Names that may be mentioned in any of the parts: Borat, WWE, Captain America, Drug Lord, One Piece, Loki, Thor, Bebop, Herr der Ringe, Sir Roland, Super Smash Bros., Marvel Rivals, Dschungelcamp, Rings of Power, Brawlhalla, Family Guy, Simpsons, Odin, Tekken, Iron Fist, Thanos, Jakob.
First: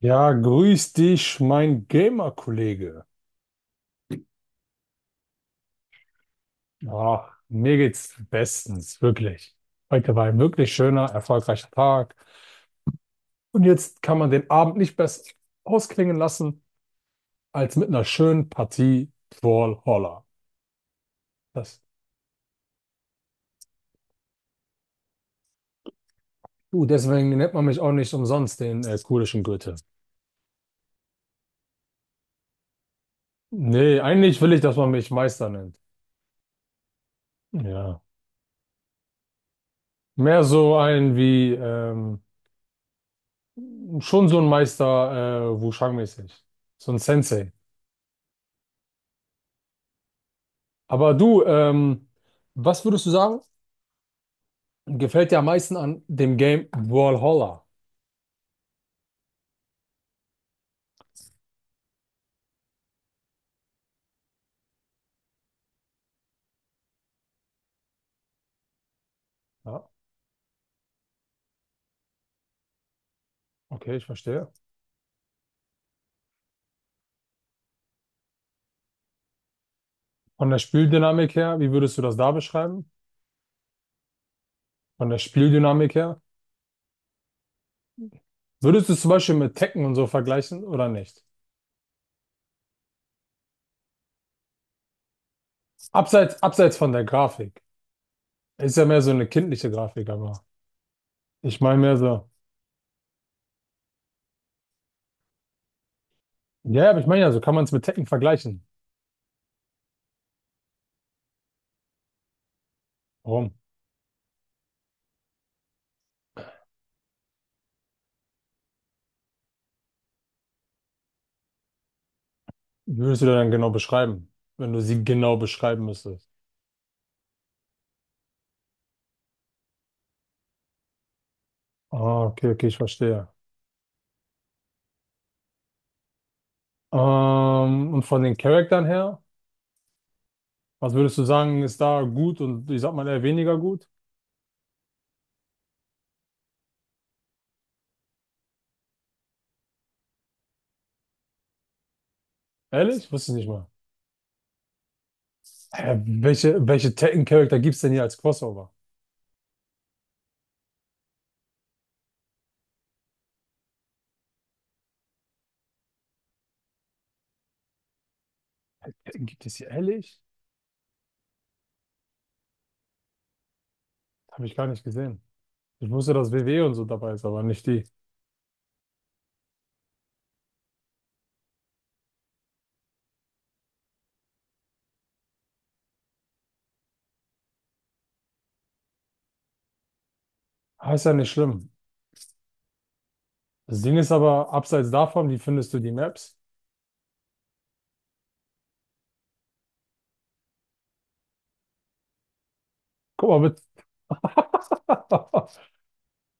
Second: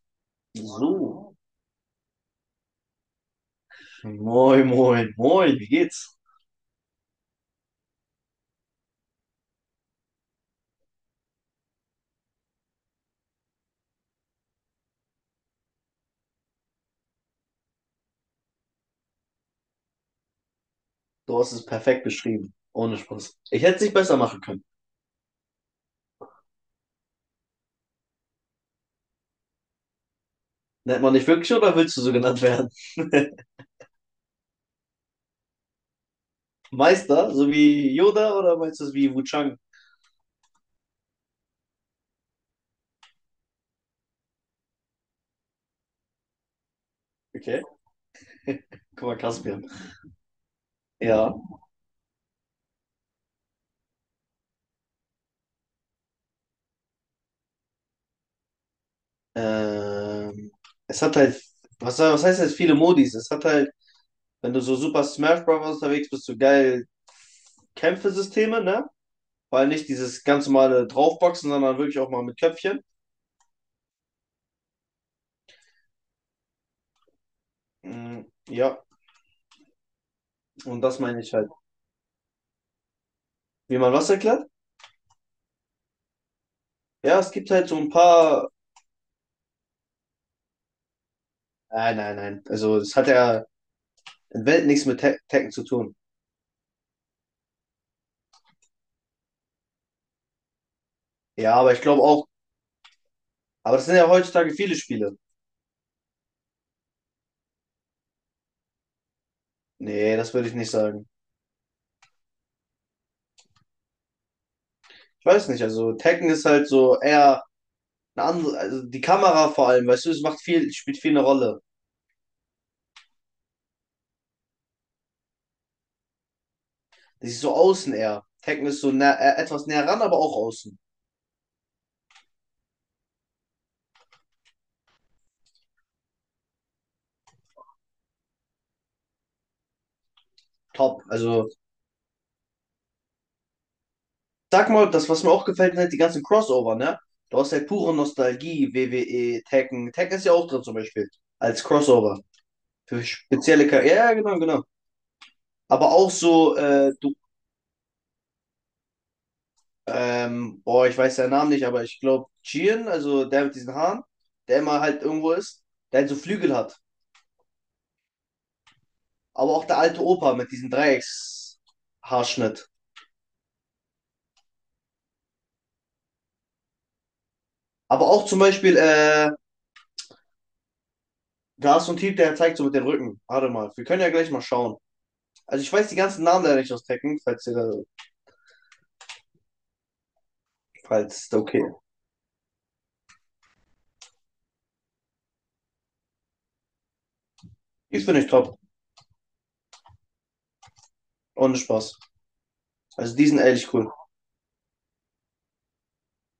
Ja, grüß So, dich, mein Gamer-Kollege. moin, moin, moin, wie geht's? Ach, mir geht's bestens, wirklich. Heute war ein wirklich schöner, erfolgreicher Tag. Und jetzt kann man den Abend nicht besser ausklingen lassen als mit einer schönen Partie Brawlhalla. Du hast es Das, perfekt beschrieben, ohne Spaß. Ich hätte es nicht besser machen können. Deswegen nennt man mich auch nicht umsonst den kurischen Goethe. Nennt man dich wirklich oder willst du so genannt werden? Nee, eigentlich will ich, dass man mich Meister nennt. Meister, so wie Ja. Yoda oder meinst du es wie Wuchang? Mehr so ein wie, schon so ein Meister, Wushang-mäßig. So ein Sensei. Okay, guck mal, Caspian. Aber Ja, du, was würdest du sagen, gefällt dir am meisten an dem Game Brawlhalla? ähm, es hat halt, was heißt jetzt viele Modis? Es hat halt, wenn du so Super Smash Bros. Unterwegs bist, so geil Kämpfesysteme, ne? Weil nicht Ja, dieses ganz normale Draufboxen, sondern wirklich auch mal mit Köpfchen. okay, ich verstehe. Mm, ja, Von der und das meine ich Spieldynamik halt. her, wie würdest du das da beschreiben? Wie man was erklärt? Von der Spieldynamik her? Ja, es gibt halt so ein paar. Würdest du es zum Beispiel mit Tekken und so vergleichen oder nicht? Nein, nein, nein. Also, es hat ja in Welt nichts mit Tekken zu tun. Abseits von der Grafik. Ist ja mehr so eine kindliche Grafik, aber Ja, ich aber meine ich mehr glaube auch. so. Aber das sind ja heutzutage viele Spiele. Ja, aber ich meine ja, so kann man es mit Tekken vergleichen. Nee, das würde ich nicht sagen. Warum? Ich weiß nicht. Also, Tekken ist halt so eher eine andere. Also, die Kamera vor allem, weißt du, es macht viel, spielt viel eine Rolle. Wie würdest du das dann genau beschreiben, wenn du sie genau beschreiben müsstest? Das ist so außen eher. Tekken ist so nä etwas näher ran, aber auch außen. Ah, okay, okay, ich verstehe. Und von den Charaktern her, was Top. würdest du Also, sagen, ist da gut und ich sag mal eher weniger gut? sag mal, das, was mir auch gefällt, sind halt die ganzen Crossover, ne? Du hast halt pure Nostalgie, WWE Tekken. Tekken ist ja auch drin zum Beispiel. Als Crossover. Für Ehrlich? Wusste ich nicht mal. spezielle Charaktere. Ja, ja, genau, genau. Aber Äh, auch so, welche welche Tekken-Charakter gibt es denn hier als Crossover? Boah, ich weiß seinen Namen nicht, aber ich glaube, Chien, also der mit diesen Haaren, der immer halt irgendwo ist, der halt so Flügel hat. Tekken gibt es Aber auch hier der alte ehrlich? Opa mit diesem Dreieckshaarschnitt. Habe ich gar nicht gesehen. Ich wusste, dass WWE und so dabei ist, aber nicht die. Aber auch zum Beispiel, da ist so ein Typ, der zeigt so mit dem Rücken. Warte mal, wir können ja gleich mal schauen. Also ich weiß die ganzen Namen leider nicht aus Tekken, falls ihr da, Ah, ist ja falls, nicht da okay. schlimm. Das Ding ist aber, abseits davon, wie findest du die Maps? Ich finde ich top. Ohne Spaß. Also die Guck sind mal bitte. ehrlich cool.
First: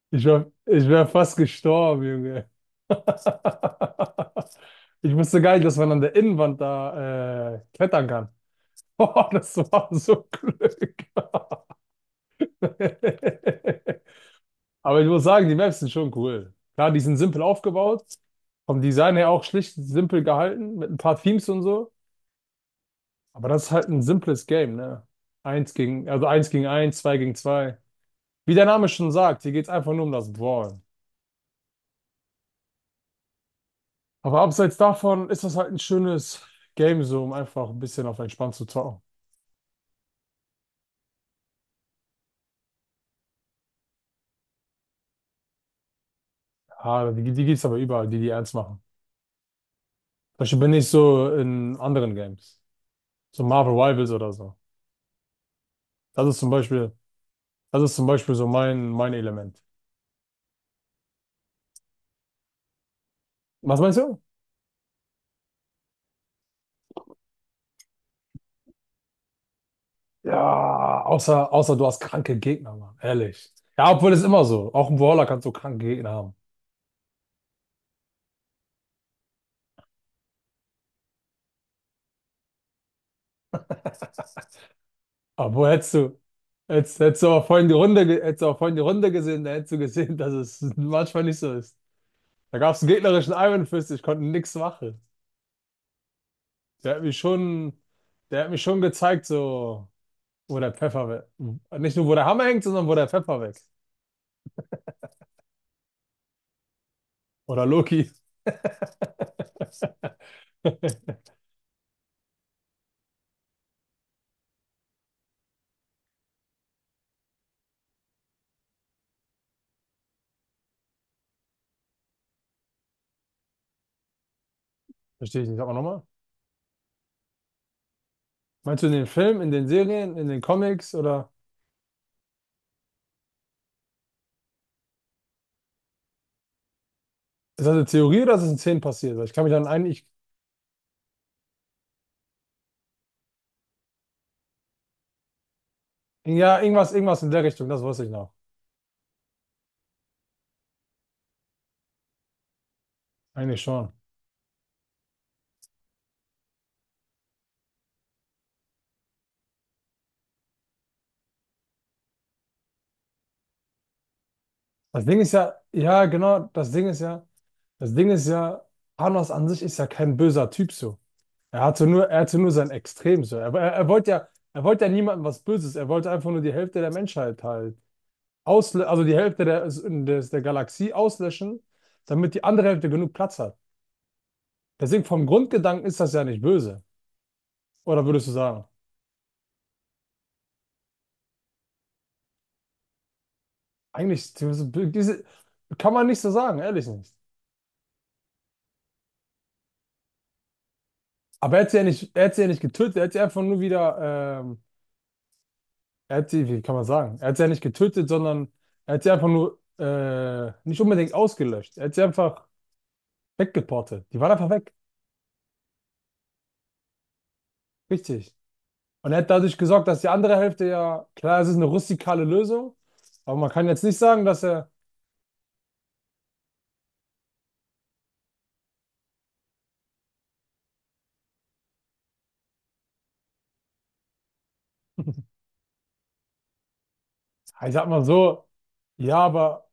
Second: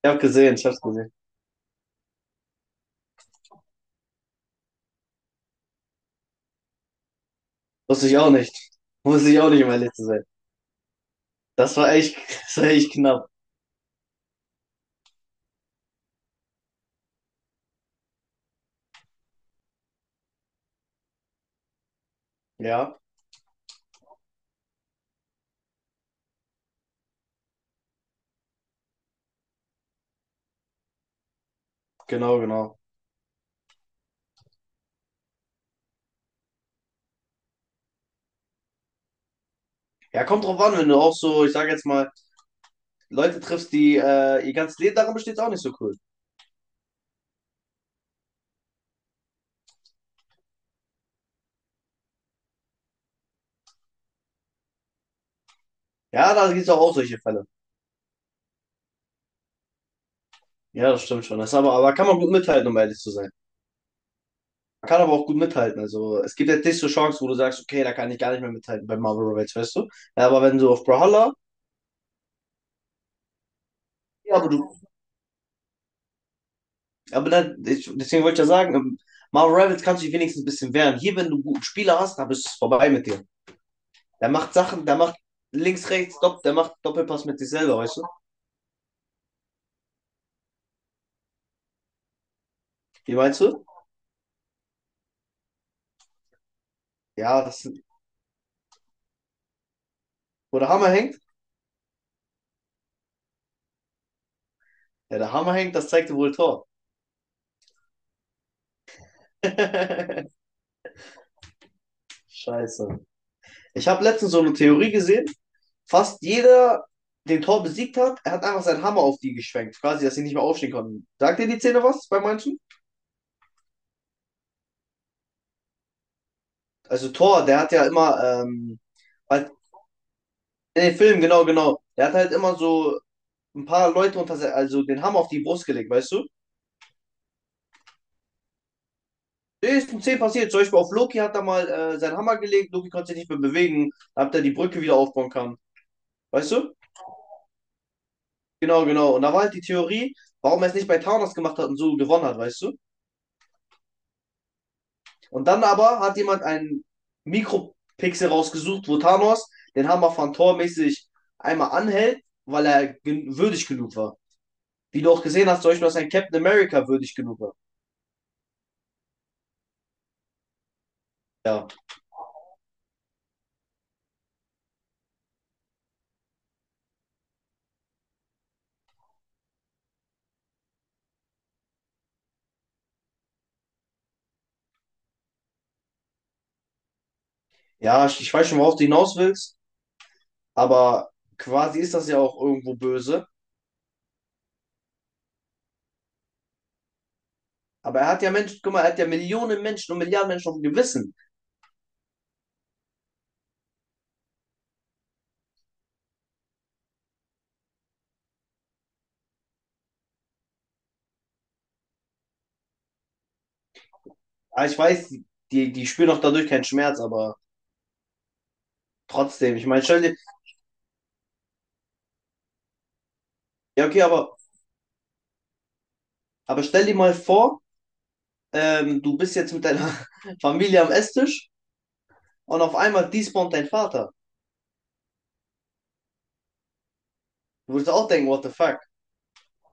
Ich hab Ich wäre gesehen, ich hab's ich wär gesehen. fast gestorben, Junge. Ich wusste gar nicht, dass man an der Innenwand da Wusste klettern ich kann. auch nicht. Oh, Wusste ich auch das nicht, um war ehrlich zu sein. so Glück. Das war echt, das war echt knapp. Aber ich muss sagen, die Maps sind schon cool. Klar, die sind simpel aufgebaut, vom Design her auch schlicht simpel gehalten, mit ein paar Themes und so. Ja, Aber das ist halt ein simples Game, ne? Also eins gegen eins, zwei gegen zwei. Wie der Name schon sagt, hier geht's einfach nur um das Brawl. genau, genau. Aber abseits davon ist das halt ein schönes Game, so um einfach ein bisschen auf entspannt zu zocken. Ja, kommt drauf an, wenn du auch so, ich sage jetzt mal, Leute triffst, die ihr ganzes Leben darin besteht, ist auch nicht so cool. Die gibt's aber überall, die ernst machen. Zum Beispiel bin ich so in anderen Games. So Marvel Rivals oder so. Das Ja, ist da zum gibt es auch, Beispiel, auch solche Fälle. das ist zum Beispiel so mein Element. Ja, das stimmt schon. Das aber kann man gut mithalten, um ehrlich zu sein. Was meinst du? Man kann aber auch gut mithalten. Also es gibt jetzt nicht so Chancen, wo du sagst, okay, da kann ich gar nicht mehr mithalten bei Marvel Rivals, weißt du? Ja, aber wenn du auf Ja, Brawlhalla, außer du hast kranke Gegner, Mann. Ehrlich. Ja, obwohl es ja, immer so. Auch im Brawler kannst du kranke Gegner haben. aber dann, deswegen wollte ich ja sagen, im Marvel Rivals kannst du dich wenigstens ein bisschen wehren. Hier, wenn du einen guten Spieler hast, dann bist du vorbei mit dir. Der macht Sachen, der macht Aber links, hättest du, rechts, der macht hättest, hättest Doppelpass du mit aber sich vorhin die selber, weißt du? Runde, ge- hättest du aber vorhin die Runde gesehen, da hättest du gesehen, dass es manchmal nicht so ist. Da gab es einen Wie gegnerischen meinst du? Iron Fist, ich konnte nichts machen. Der hat mich Ja, das, schon, der hat mich schon gezeigt, so, wo wo der der Hammer Pfeffer hängt? weg. Nicht nur, wo der Hammer hängt, sondern wo der Pfeffer weg. Ja, der Hammer hängt, das zeigte wohl Tor. Oder Loki. Scheiße. Ich habe letztens so eine Theorie gesehen. Fast jeder, den Tor besiegt hat, er hat einfach seinen Hammer auf die geschwenkt, quasi, dass sie nicht mehr aufstehen konnten. Sagt dir die Szene was bei manchen? Verstehe ich nicht. Aber nochmal. Also Tor, der hat ja immer, Meinst du in den Filmen, in halt den Serien, in den in Comics den Filmen, oder genau, genau. Der hat halt immer so ein paar Leute unter, also den Hammer auf die Brust gelegt, weißt du? ist das eine Theorie oder ist das in Szenen passiert? Weil ich kann mich dann Nee, ist um eigentlich. 10 passiert. Zum Beispiel auf Loki hat er mal seinen Hammer gelegt. Loki konnte sich nicht mehr bewegen. Da hat er die Brücke wieder aufbauen kann, weißt Ja, du? irgendwas in der Richtung, das weiß ich noch. Genau, genau. Und da war halt die Theorie, warum er es nicht bei Thanos gemacht hat und so gewonnen hat, weißt du? Eigentlich schon. Und dann aber hat jemand einen Mikropixel rausgesucht, wo Thanos den Hammer von Thor mäßig einmal anhält, weil er gen würdig genug war. Wie Das du Ding auch ist gesehen ja, hast, zum Beispiel, dass ja, ein Captain genau, das America Ding ist würdig ja, genug war. das Ding ist ja, Thanos an sich ist ja kein böser Typ so. Er Ja, hatte nur, er hatte nur sein Extrem so. Er wollte ja niemandem was Böses. Er wollte einfach nur die Hälfte der Menschheit halt ausle also die Hälfte der Galaxie auslöschen, damit die andere Hälfte genug Platz hat. Deswegen vom Grundgedanken ist das ja nicht böse. Oder ja ich, würdest du ich weiß schon, sagen? worauf du hinaus willst, aber quasi ist das ja auch irgendwo böse. Eigentlich diese kann man nicht so sagen, ehrlich nicht. Aber er hat ja Menschen, guck mal, er hat ja Millionen Menschen und Milliarden Menschen auf dem Gewissen. Aber er hat sie ja nicht getötet, er hat sie einfach nur wieder, er hat sie, wie kann man sagen? Er hat sie ja nicht getötet, sondern er hat sie einfach nur nicht unbedingt ausgelöscht. Er hat sie einfach weggeportet. Die waren einfach Aber weg. ich weiß, die spüren auch dadurch keinen Schmerz, aber Richtig. Und er hat trotzdem. dadurch Ich meine, gesorgt, dass die andere Hälfte ja, klar, es ist eine rustikale Lösung, aber man kann jetzt ja, nicht okay, sagen, aber, dass er, aber stell dir mal vor, du bist jetzt mit deiner Familie am Esstisch und auf einmal despawnt dein Vater. ich Du sag würdest mal auch denken, what so, the fuck? ja, aber.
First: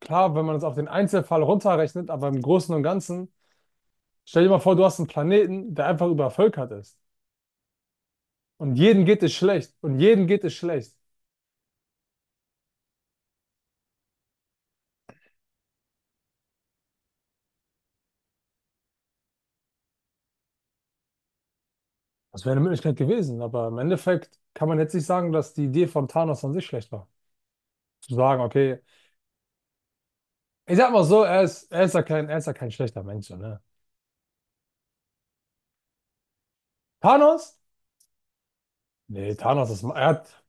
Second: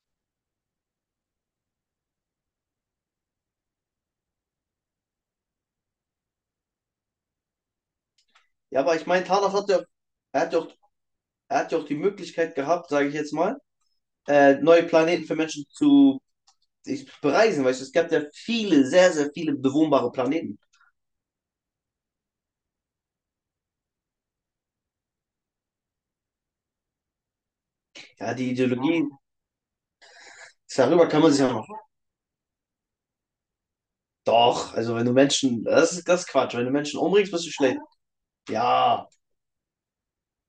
Klar, wenn man es auf den Einzelfall runterrechnet, aber im Großen und Ganzen, stell dir mal vor, du hast einen Planeten, der einfach übervölkert ist. Und Ja, aber jedem ich geht meine, es Thanos hat schlecht. ja, Und jedem er geht hat es ja auch, schlecht. er hat ja auch die Möglichkeit gehabt, sage ich jetzt mal, neue Planeten für Menschen zu bereisen, weißt du, es gab ja viele, sehr, sehr viele bewohnbare Planeten. Das wäre eine Möglichkeit gewesen. Aber im Endeffekt kann man jetzt nicht sagen, dass die Idee von Thanos an sich schlecht war. Zu Ja, sagen, die okay, Ideologie, ich sag mal darüber so, kann man sich er ja ist, noch. er ist ja kein, er ist ja kein schlechter Mensch, so, ne? Doch, also wenn du Menschen, das ist Quatsch, wenn du Menschen umbringst, bist du Thanos? schlecht. Ja, Nee, Thanos ist, er hat,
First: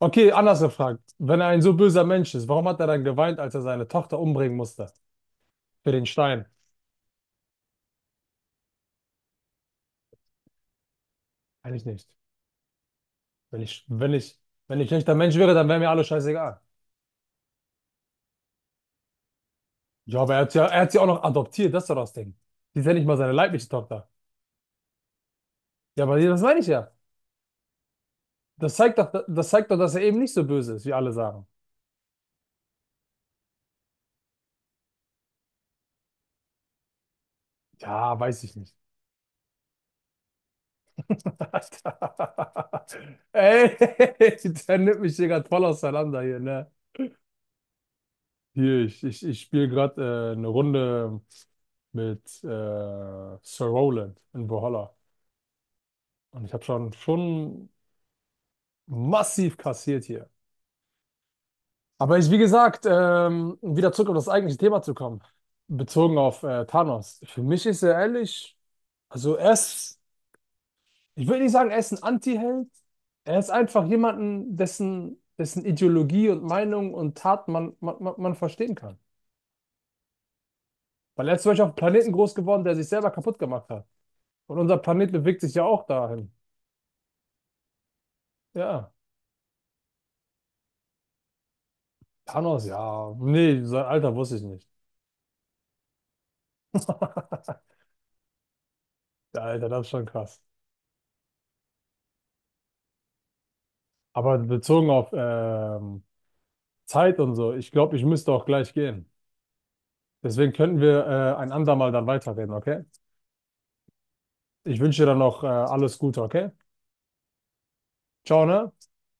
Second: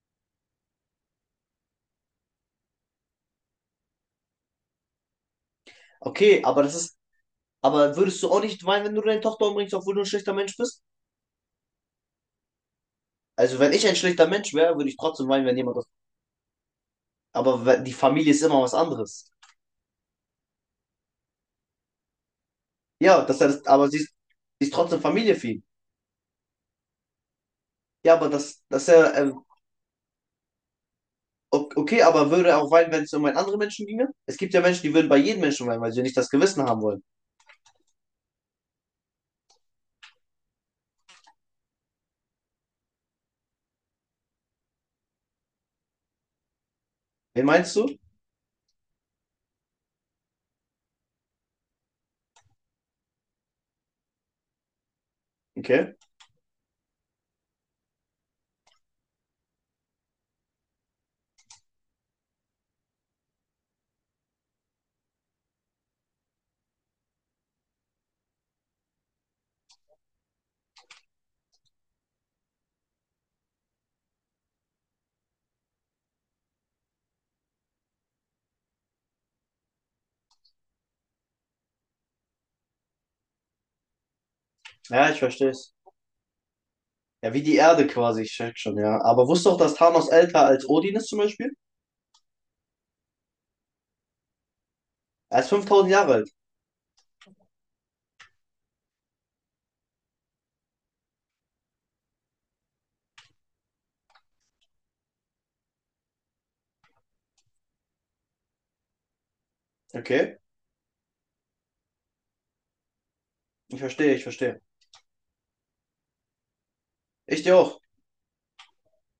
okay, anders gefragt. Wenn er ein so böser Mensch ist, warum hat er dann geweint, als er seine Tochter umbringen musste? Für den okay, Stein? Aber würdest du auch nicht weinen, wenn du deine Tochter umbringst, obwohl du ein schlechter Mensch bist? Eigentlich nicht. Also Wenn wenn ich, ich ein wenn schlechter ich, Mensch wäre, wenn ich ein würde ich schlechter trotzdem Mensch weinen, wäre, wenn dann jemand wäre das. mir alles scheißegal. Aber die Familie ist immer was anderes. Ja, aber er hat sie auch noch adoptiert, das ist doch das Ding. Die ist ja nicht mal Ja, seine das heißt, leibliche aber sie Tochter. ist, sie ist trotzdem Familie für ihn. Ja, aber das meine ich ja. Ja, aber das, Das das ist zeigt doch, ja das zeigt doch, dass er eben nicht so böse ist, wie alle sagen. Okay, aber würde er auch weinen, wenn es um einen anderen Menschen ginge? Es gibt ja Menschen, die würden bei jedem Menschen weinen, weil sie ja nicht das Gewissen haben wollen. Ja, weiß ich nicht. Ey, der nimmt mich hier gerade voll auseinander hier, ne? Wen meinst du? Hier, ich spiele gerade eine Runde mit Sir Roland in Brawlhalla. Okay. Und ich habe schon massiv kassiert hier. Aber ich, wie gesagt, um wieder zurück auf das eigentliche Thema zu kommen, bezogen auf Thanos. Für mich ist er ehrlich, also er ist, ich will nicht sagen, er ist ein Anti-Held. Er ist einfach jemanden, dessen Ideologie und Meinung und Tat man verstehen kann. Weil er ist zum Beispiel auf einem Planeten groß geworden, der sich selber kaputt gemacht hat. Und unser Planet Ja, ich bewegt verstehe sich ja es. auch dahin. Ja, wie die Erde quasi, ich check schon, Ja, ja. Aber wusstest du auch, dass Thanos älter als Odin ist zum Beispiel? Thanos, ja. Nee, sein Alter wusste ich nicht. Er ist 5.000 Jahre alt. Ja, Alter, das ist schon krass. Aber bezogen auf Zeit und so. Ich glaube, ich müsste auch gleich gehen. Okay. Deswegen könnten wir ein andermal dann weiterreden, okay? Ich verstehe, ich verstehe. Ich wünsche dir dann noch alles Gute, okay? Ich dir auch. Ciao, ne?